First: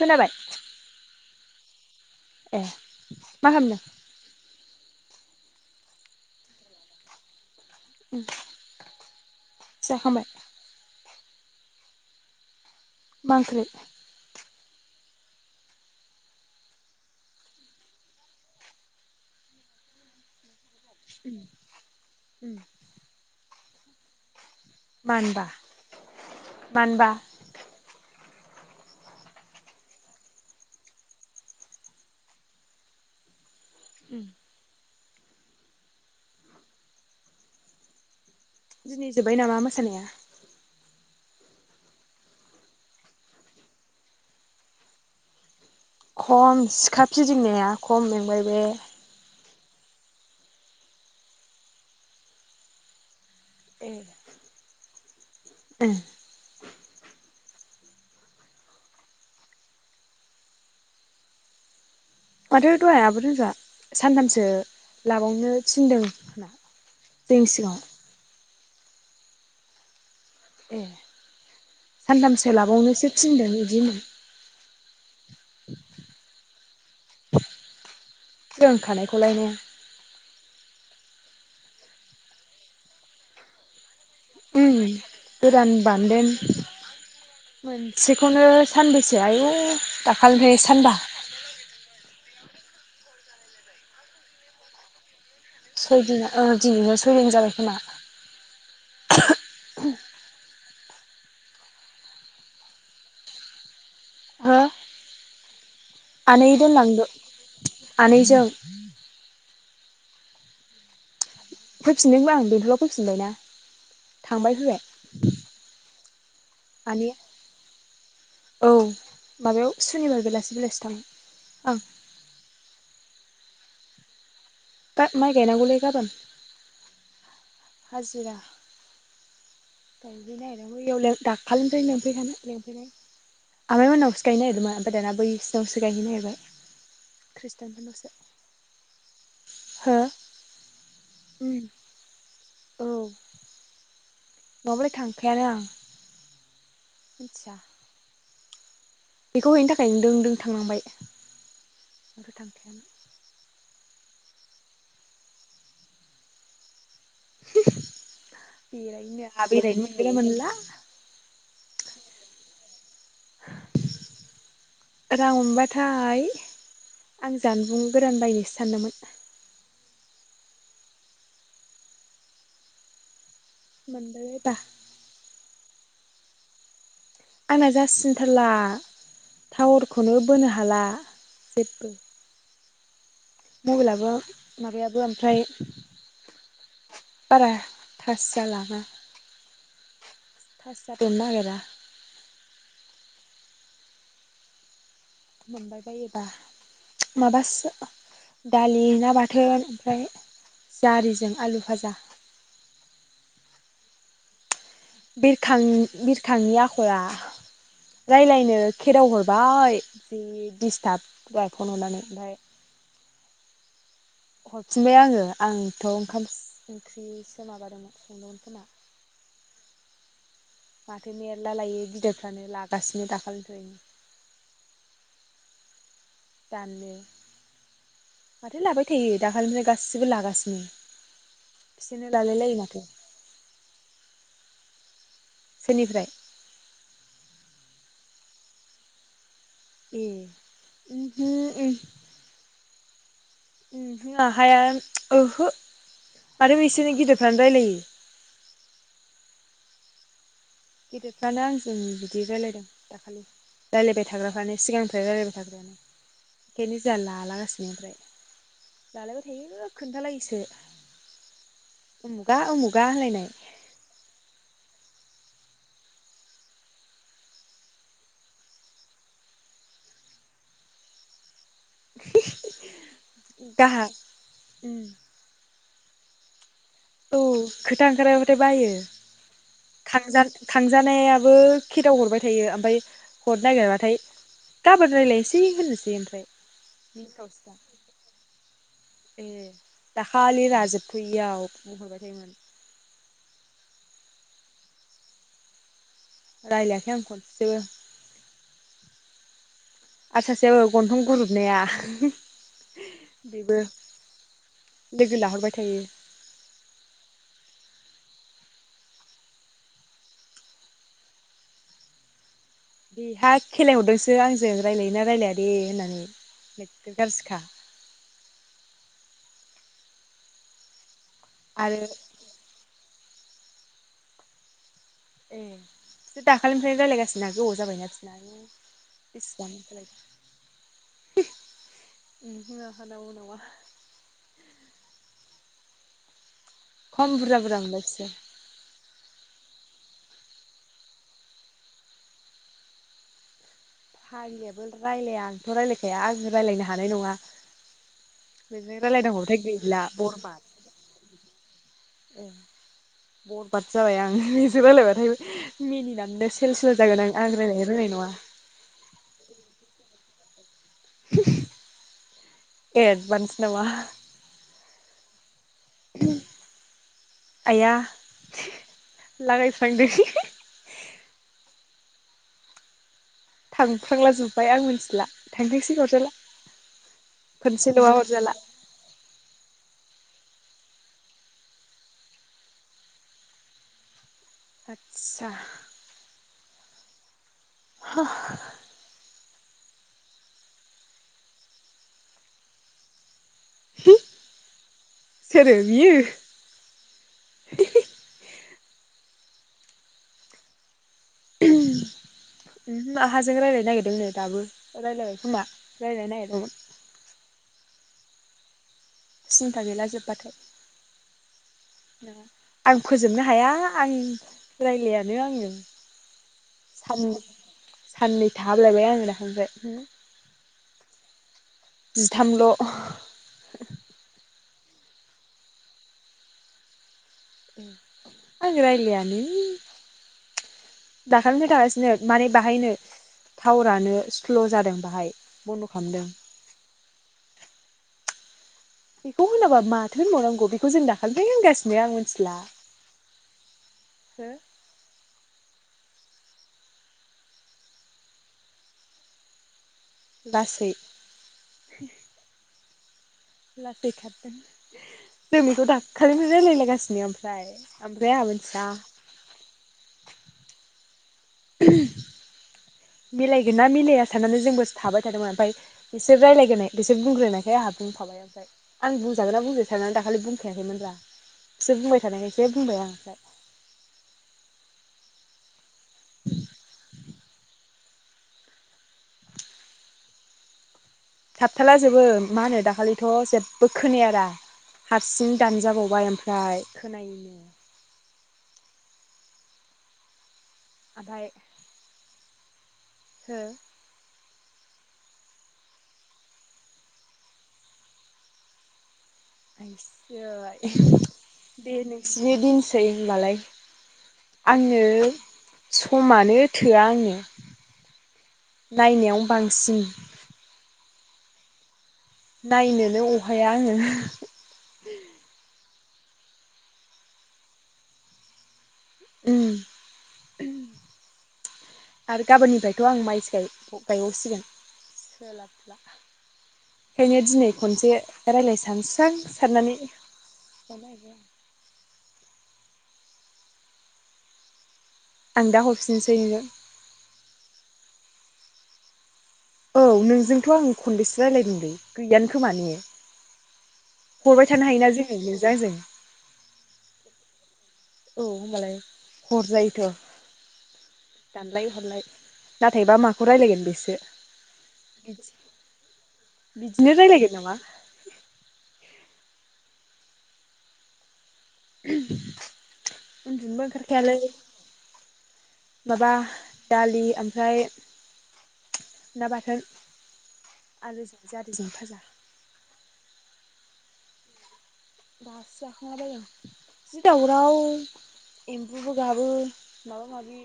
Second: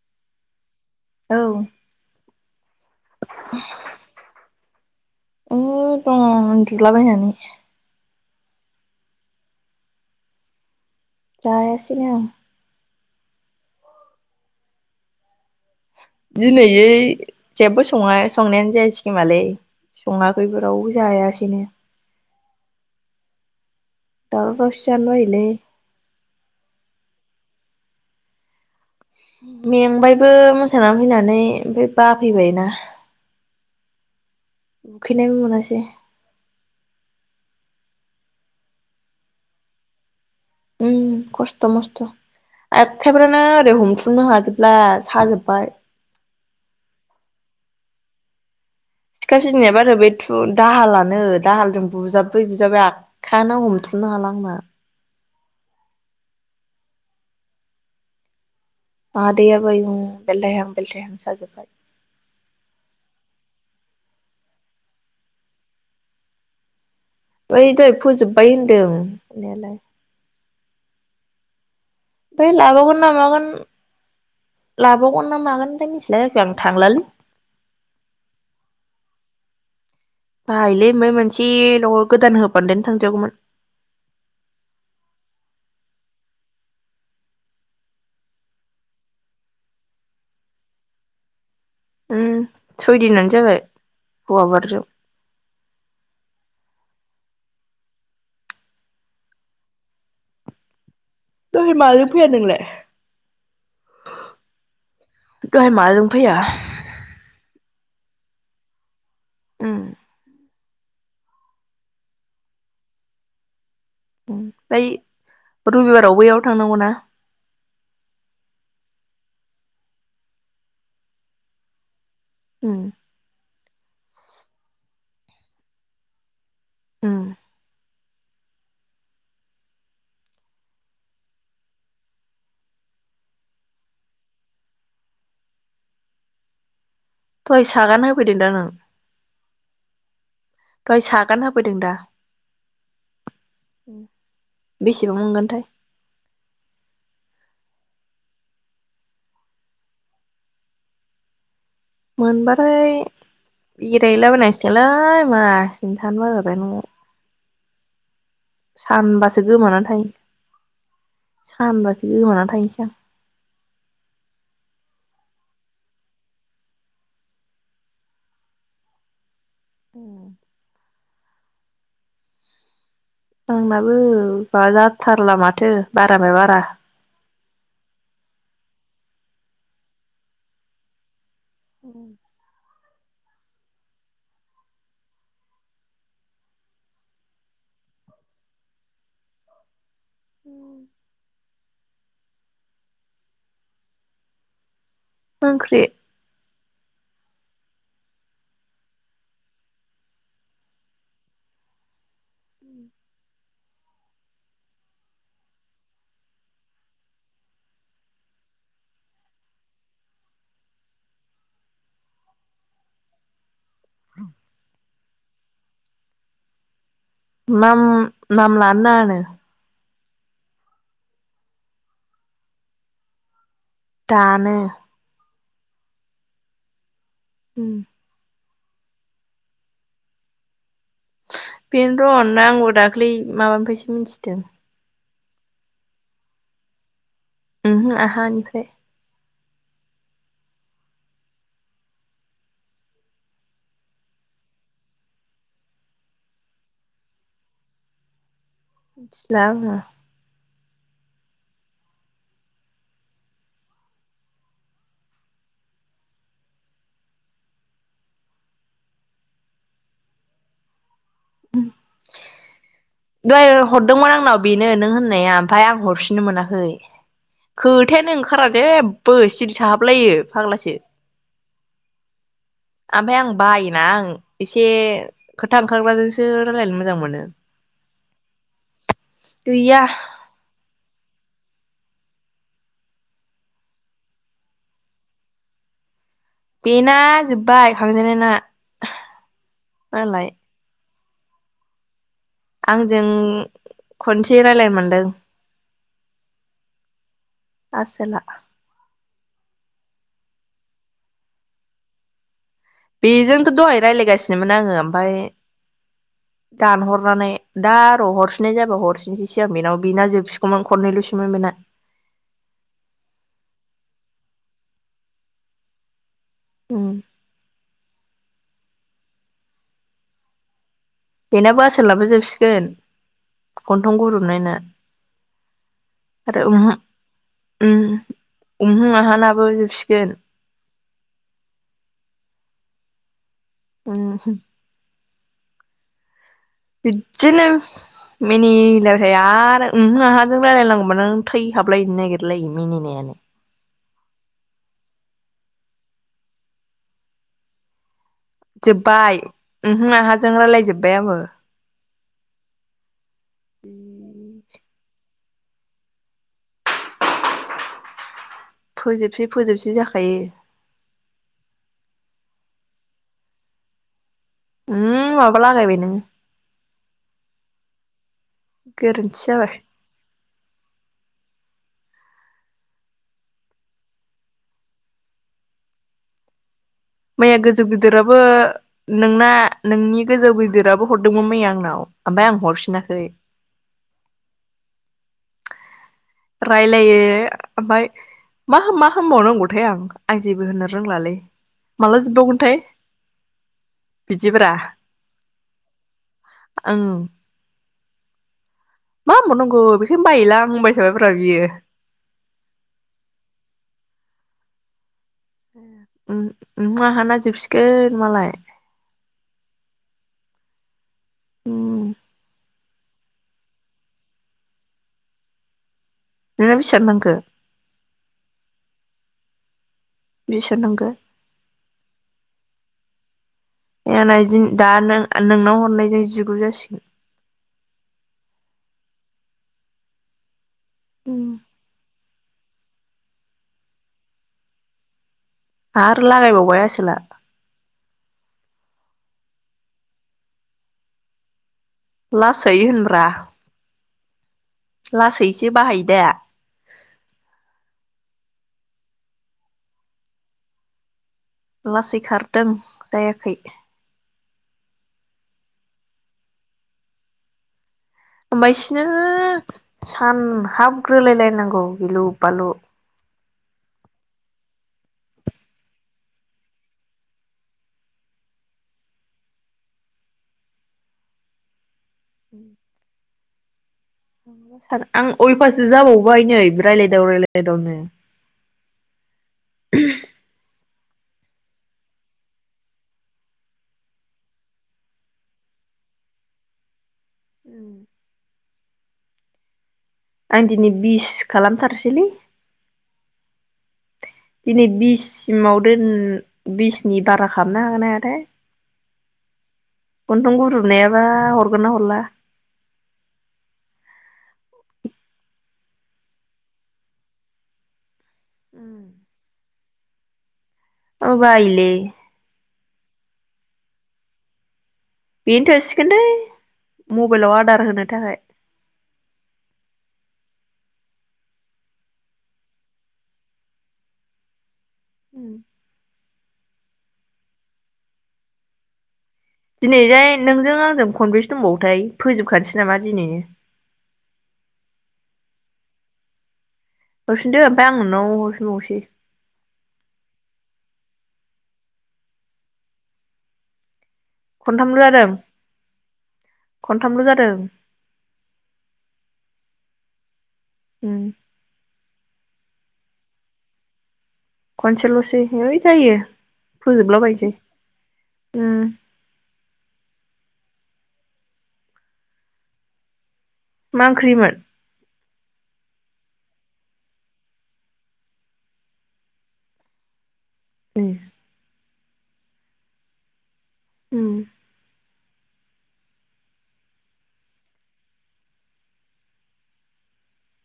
खोनाबाय? औ। ए मा खामदों? उम दं उनदुलाबायनानै। उम जाखांबाय। जायासैनो। मा ओंख्रि? दिनैयै जेबो सङा संनायानो जायाखिसै खोमालै सङाखैबो। रावबो उम जायासैनो। उम। [unintelligible] बायोलै मानबा मानबा मेंबायबो मोसानानै फैनानै ओमफाय बाफैबाय ना। उम। उखैनायबो मोनासै। दिनै जोब्बाय नामा मोसानाया? ओम खस्थ' मस्थ'। आखाइफ्रानो ओरै हमथुमनो हाजोबब्ला साजोबबाय। खम सिखा फिदिंनाया खम मेंबाय बे। सिखा फिदिंनाया बारा बे थु दाहालानो दाहालजों बुजाब्बै बुजाबबा खानो ए हमथुमनो हाला आंना। उम आ दे आबै बु बेलथायहां बेलथायहां साजोबबाय माथो दहाय आब' रनजुआ सानथामसो लाबावनो थिनदों होना। बै दहाय फोजोबबाय होन दोन होननायालाय एह ओमफाय लाबावगोन ना मागोन होनदों लाबावगोन ना मागोन मिथिला जेखुनु आं थांलालै। रोंखानायखौलाय [inaudible] बाहायलै बै मोनसेल' न'आव गोदान होबादोन थांजागौमोन उम गोरान बान्दों मोनसेखौनो सानबैसे आयु दाखालिनिफ्राय सानबा उम सयदिनानो जाबाय हौवा बारजों। सयदिन अ दिनैबा सयदिन जाबाय खोमा दहय माजों फैया नोंलाय? हो दहाय माजों फैया? आनै दोनलांदो आनैजों उम फैफिनदोंब्ला आं बेंथलाव फैफिनबायना थांबाय फाय रबिबाराव बैयाव थांनांगौ ना माने औ माबायाव सुनिबार बेलासि-बेलासि थाङो ओं उम दा माइ गायनाांगौले गाबोन उम हाजिरा गायहैनो नागिरदों बैयाव दाखालिनिफ्रायनो लेंंफैखानो लेंफैनाय आमाइमोननावसो गायनो नागिरदोंमोन ओमफ्राय दाना बैसिनावसो गायहै नागिरबाय फैसा गाना होफैदों दा नों? हा बै सागान होफैदों दा? औ नङाबालाय बेसेबां थांखायानो आं मोनगोनथाय मिथिया। बेखौ हैनो थाखाय दों दों थांलांबाय गोथां थेन बेरायलाबोनायसोलै मासि थानो बाबाय न आव [inaudible] बेरायनो सानबासो आहा बेरायनो गोमानानै थाय- मोनगोना मोनला सानबासो गोमानानै थाहनोसै आं रां मोनबाथाय आं जानबुं गोदान बायनोसो सानदोंमोन। उम आंनाबो मोनबाय बायबा बाजाथारला माथो बारा बाय बारा आंना जासिनथारला टावारखौनो बोनो हाला सेप [inaudible] मबाइलाबो माबायाबो ओमफ्राय बारा थास जालाङा थास जानो नागिरा ओंख्रि मोनबायबायोबा माबासो दालि ना बाथोन ओमफ्राय जारिजों आलु फाजा उम बिरखां-बिरखांनि आखला रायलायनो खेराव हरबाय जि डिस्टाब दहाय फन हरनानै ओमफ्राय हरफिनबाय आंङो आंथ' ओंखाम ओंख्रिसो नाम माबादोंमोन संदोंमोन नाम खोमा लानो नाङानो माथो मेरला लायो बिदाफ्रानो लागासिनो दाखालिनिफ्रायनो दानो दानो ओम माथो लाबाय थायो दाखालिनिफ्राय गासिबो लागासिनो बिसोरनो बेनो लालाय थ' लायो आंबो माथो दाख्लै माबानिफ्रायसो मिथिदों सोरनिफ्राय उमहु आहानिफ्रायाय ए [unintelligible] हाया ओहो आरो बिसोरनो गिदिरफ्रानो रायलायो नाङा गिदिरफ्रानो आंजों बिदि रायज्लायदों दाखालि रायज्लायबाय थाग्राफ्रानो सिगांनिफ्राय रायज्लायबाय थाग्रायानो ओंखायनो जोंहा लालागासिनो ओमफ्राय लालायबाय थायो खोन्थालायैसो उमुगा उमुग दहाय हरदोंमोन आंनाव बेनो नों होननाया होननाया ओमफफ्राय आं हरफिननो मोनाखै खोथायानो ओंखारा जेबो सिरि थाहाबलायोफाग्लासो ओमफफ्राय आं बायोना गाहा आं एसे उम ख थांखाग्राजोंसो रायलायनो मोजां मोनो दे बायो गैया थांजानायाबो खेदाव हरबाय थायो ओमफ्राय हरनो नागिरबाथाय गाबोन रायजलायनोसै होननोसै ओमफ्राय बेना मिनिथावसोना जोब्बाय खांजेननायना ए मालाय दाखालि राजोब बैयाव बुंहरबाय थायोमोन आंजों खनसे रायज्लाय मोनदों रायज्लायाखै आं खनसेबो आसोला आरो सासेयो गन्थं गुरुबनाया बेजोंथ' बेबो दहाय रायज्लायगासिनोमोन आंङो ओमफफ्राय लोगो लाहरबाय थायो दानहरनानै दा आरो' हरफिननाय जाबा हरफिनसैसो आं बेनाव बेना जोबसिगौमोन खननैल'सोममोन बेना बेहा खेलाय हरदोंसो आंजों रायजलायोना रायजलाया दे होननानै उम जि गाज्रिखा आरो आसाोलनाबो जोबसिगोन गन्थं गुरोबनायनो। ए बिसोर दाखालिनिफ्रायनो रायलायगासिनोना गोबाव उम जाबायना बिसिना उमहो आहानाबो बेसेबां जोबसिगोन [unintelligible] उमहो आहा [unintelligible] नंङा। उम। खम बुरजा बिदिनो बुरजा मोनबाय बिसोर मिनिनो होयो आरो ओमहो आहाजों रायलायनांगौबा नों थैहाबलायनो नागिरलायो मिनिनायानो। फाग्लियाबो रायलाया आंथ' रायलायखाया आंजों रायलायनो हानाय नंङा। जोब्बाय ओमहो आहाजों बरबाद रायलाय जोब्बाय आङो। बरबाद जाबाय आं नोंजों रायलायबा ओमफ्राय मिनिनानैनो सेल सेल जागोन आं आं रायलायनो रोंनाय नङा। फोजोबसै फोजोबसै जा खायो। [unintelligible] एडभान्स नामा? [unintelligible] लागायबाय नों। आया गोरोन्थि जाबाय। थांफ्लांला जोब्बाय आं मिथिला थांथोंसै अरजाला। मैया गोजौ गिदिराबो नोंना नोंनि गोजौ गिदिराबो हरदोंमोन मैया आंनाव ओमफ्राय आं हरफिनाखै। आतसा। रायलायो। ओमफाय मा मा हानबावनांगौ थाय आं आं जेबो होनो रोंलालै माला जोबबावगोनथाय। बिदिब्रा [unintelligible] सोरो बियो। ओं [unintelligible] [inaudible] मा बुंबावनांगौ बेखायनो बायोलां होनबाय थाबायब्रा बियो ओमहो आहाजों रायलायनो नागिरदोंनो। दाबो रायलायबाय खोमा रायलायनो नागिरदोंमोन ओम-ओमहो आहाना जोबसिगोन। मालाय। सिन्था गैला जोब्बाथाय। उम ना? आं फोजोबनो हाया आं रायलायानो आंङो। नोंना बेसेबां नांखो सान साननै थाहाबलायबाय आङो दाखालिनिफ्राय। हो? बिस होनांगो जिथामल' [inaudible] [unintelligible] दा नों नोंनाव हरनायजों जिगु जासिगोन। आं रायलायानो। उम दाखालिनिफ्राय थांगासिनो माने बाहायनो टावारानो स्ल' जादों बाहाय। बन्द' आरो खालामदों लागायबावबाय आसोला। इखौ होनाबा माथो होनबावनांगौ बेखौ जों दाखालिफाय होनगासि लासै होनब्रा लासैसो बाहाय। दे। लासै लासै खारदों। जायोब। लाटै खाथ जों बिखौ दाखालिनो रायलायलागासिनो ओमफाय। ओमबाय सिनो सानहाब। बोलायलायनांगौ गिलु बालु। मिलायगोन ना मिलाया साननानै जोंबोसो थाबाय थादोंमोन ओमफाय बिसोर रायलायग्रोनाय बिसोर बुंग्रोनायखाय आंहा बुंफाबाय आरोजाय आं बुंजागोनना बुंजाया सारनानै दाखालि बुंखायाखैमोनब्रा बिसोर बुंबाय थानायखायसो बुंबाय आं ओमफ्राय। सार आं उलफास जाबावबाय नै रायलायदाव रायलायदावनो। [unintelligible] थाबथाला जोबो मा होनो दाखालिथ' जेबबो खोनायारा हारसिं दानोजाबावबाय ओमफ्राय। खोनायो। आं दिनै बिस खालामथारसैलै। ओ। दिनै बिससिमाव दोन बिसनि बारा खालामनो हागोन ना हाया थाय। हरगोन [unintelligible] ना दे हरला नोंसिनि दिनसै ओमबालाय। आंङो समानो थोआ आंङो। नायनायाव बांग सिं औ बायोलै। नायनोनो अहाया आङो बेनो थोसिगोन दैै मबाइलाव आदार होनो थाखाय। उम आरो गाबोननिफायथ' आं माइसो गाय गायबावसिगोन। सोलाबब्ला। खायनो दिनै खनसे रायलाय सानोसां दिनैजाय नोंजों आंजों खनबेसे दंबावोथाय फोजोबखानोसै। नामा दिनि आं दा हरफिनोसै नो हरफिनदो ओमफाय आं नोंनाव हरफिनबावसै। औ नोंजोंथ' आं खनबेसे रायलायदोंलै गैयानो खोमा ने हरबाय थानो खनथामल' हायोना जादों जोङो नोंजों आंजों खनथामल' जादों। औ होमबालाय हरजायोथ' उम दानलाय हरलाय नाथायबा माखौ रायलायगोन बेसो खनसेल'सै हैइ जायो बिदिनो फोजोबलाबायसै रायज्लायगोन नामा उम [unintelligible] उन्दुनोबो मा ओंखारखायालै। ओंख्रिमोन माबा दालि ओमफ्राय ना बाथोन उम आलुजों जारिजों फाजा। उम दासो जाखांलाबायदों जि दावराव एम्बुबो गाबो माबा माबि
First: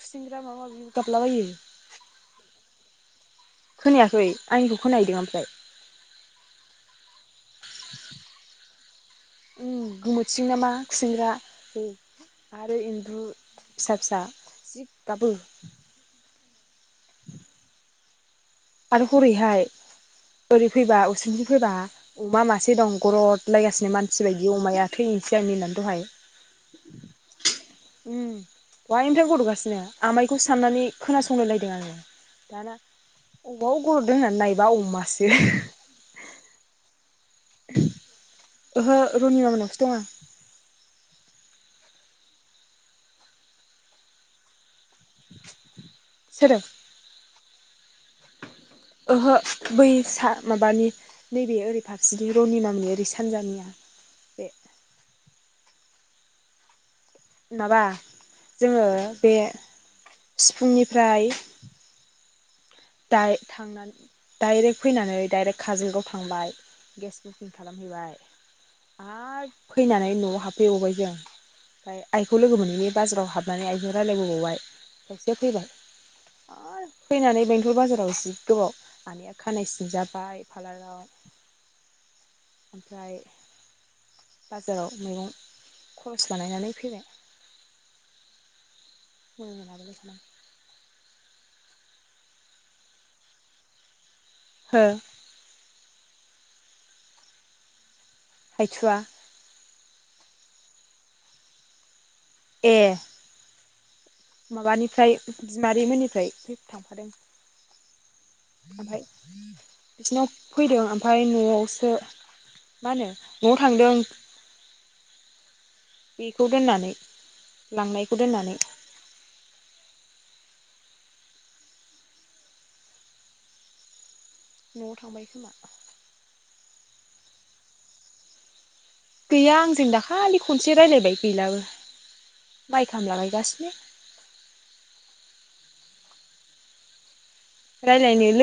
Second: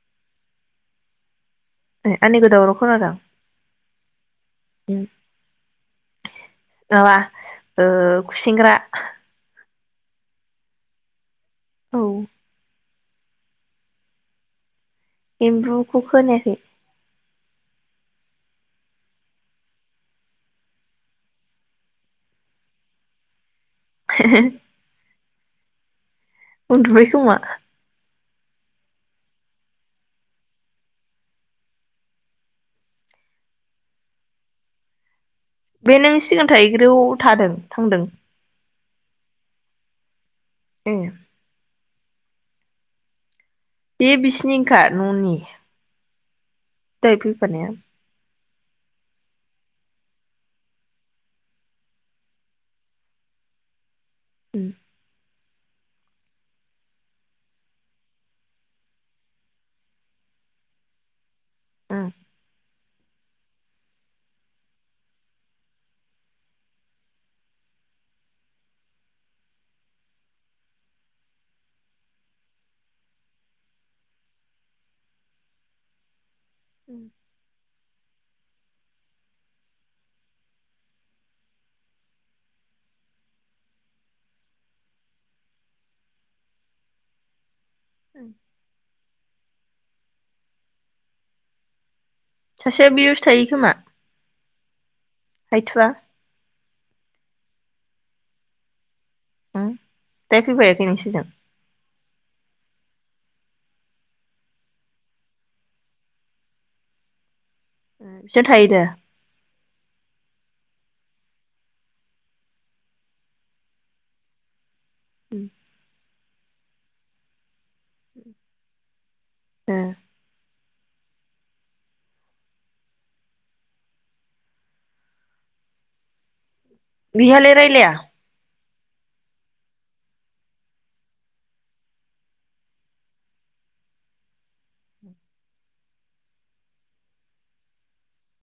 खुसिंग्रा माबा माबि गाबलाबायो। ए आंनि गोदावराव खोनादों खोनायाखै। आंनिखौ उम खोनाहैदों ओमफ्राय माबा ओ खुसेंग्रा उम गोमोथिं नामा खुसेंग्रा औ उम आरो इन बु फिसा फिसा जि गाबो एम्बुखौ खोनायाखै। आरो हरैहाय ओरै फैबा उसुंथिं फैबा अमा मासे दं गरद लायगासिनो मानसि बायदि अमाया थै सिगांनि होनना दहाय उन्दुबाय खोमा उम दहायनिफ्रायनो गर'दगासिनो आमाइखौ साननानै खोनासंलाय लायदों आङो दाना अबाव गर'ददों होननानै नायबा अमासो बे नों सिगां थायैग्रायाव थादों थांदों ओहो रनिमा मोननावसो दंङ' आं ए बे बिसिनि ओंखा न'नि सोरो दहाय फैफानाया ओहो बै सा माबानि नैबे ओरै फारसेनि रनिमामोननि ओरै सानजानिया बे उम माबा जोङो बे सिफुंनिफ्राय उम द थांनानै डाइरेक्ट फैनानै डाइरेक्ट काजलगाव थांबाय गेस बुकिं खालामहैबाय आरो फैनानै न'आव हाबफैबावबाय जों ओमफ्राय आइखौ लोगो मोनैनि बाजाराव हाबनानै आइजों रायजलायबोबावबाय ओमफ्रायसो फैबाय उम फैनानानै बे बाजाराव जि गोबाव आानैया खानाय सिन जाबाय पारलाराव ओमफाय बाजाराव मैगं खरस बानायनानै फैबाय ओं मोनाबोलै बिसिनाव सासेया बेयावसो थायो खोमा हो हायथुआ हायथुवा उम दा फैफायाखै नोंसिजों ए माबानिफ्राय बिमादै मोननिफ्रायफै थांफादों बिसिनाव थायो दा ओमफाय बिसिनाव फैदों ओमफाय न'आवसो मा होनो न'आव थांदों। उम बेखौ दोननानै लांनायखौ दोननानै ओ न'आव थांबाय खोमा बिहालाय रायलाया गैया आंजों दाखालि खनसे रायलायबाय गैलाबो मा लागायगासिनो रायलायनो लो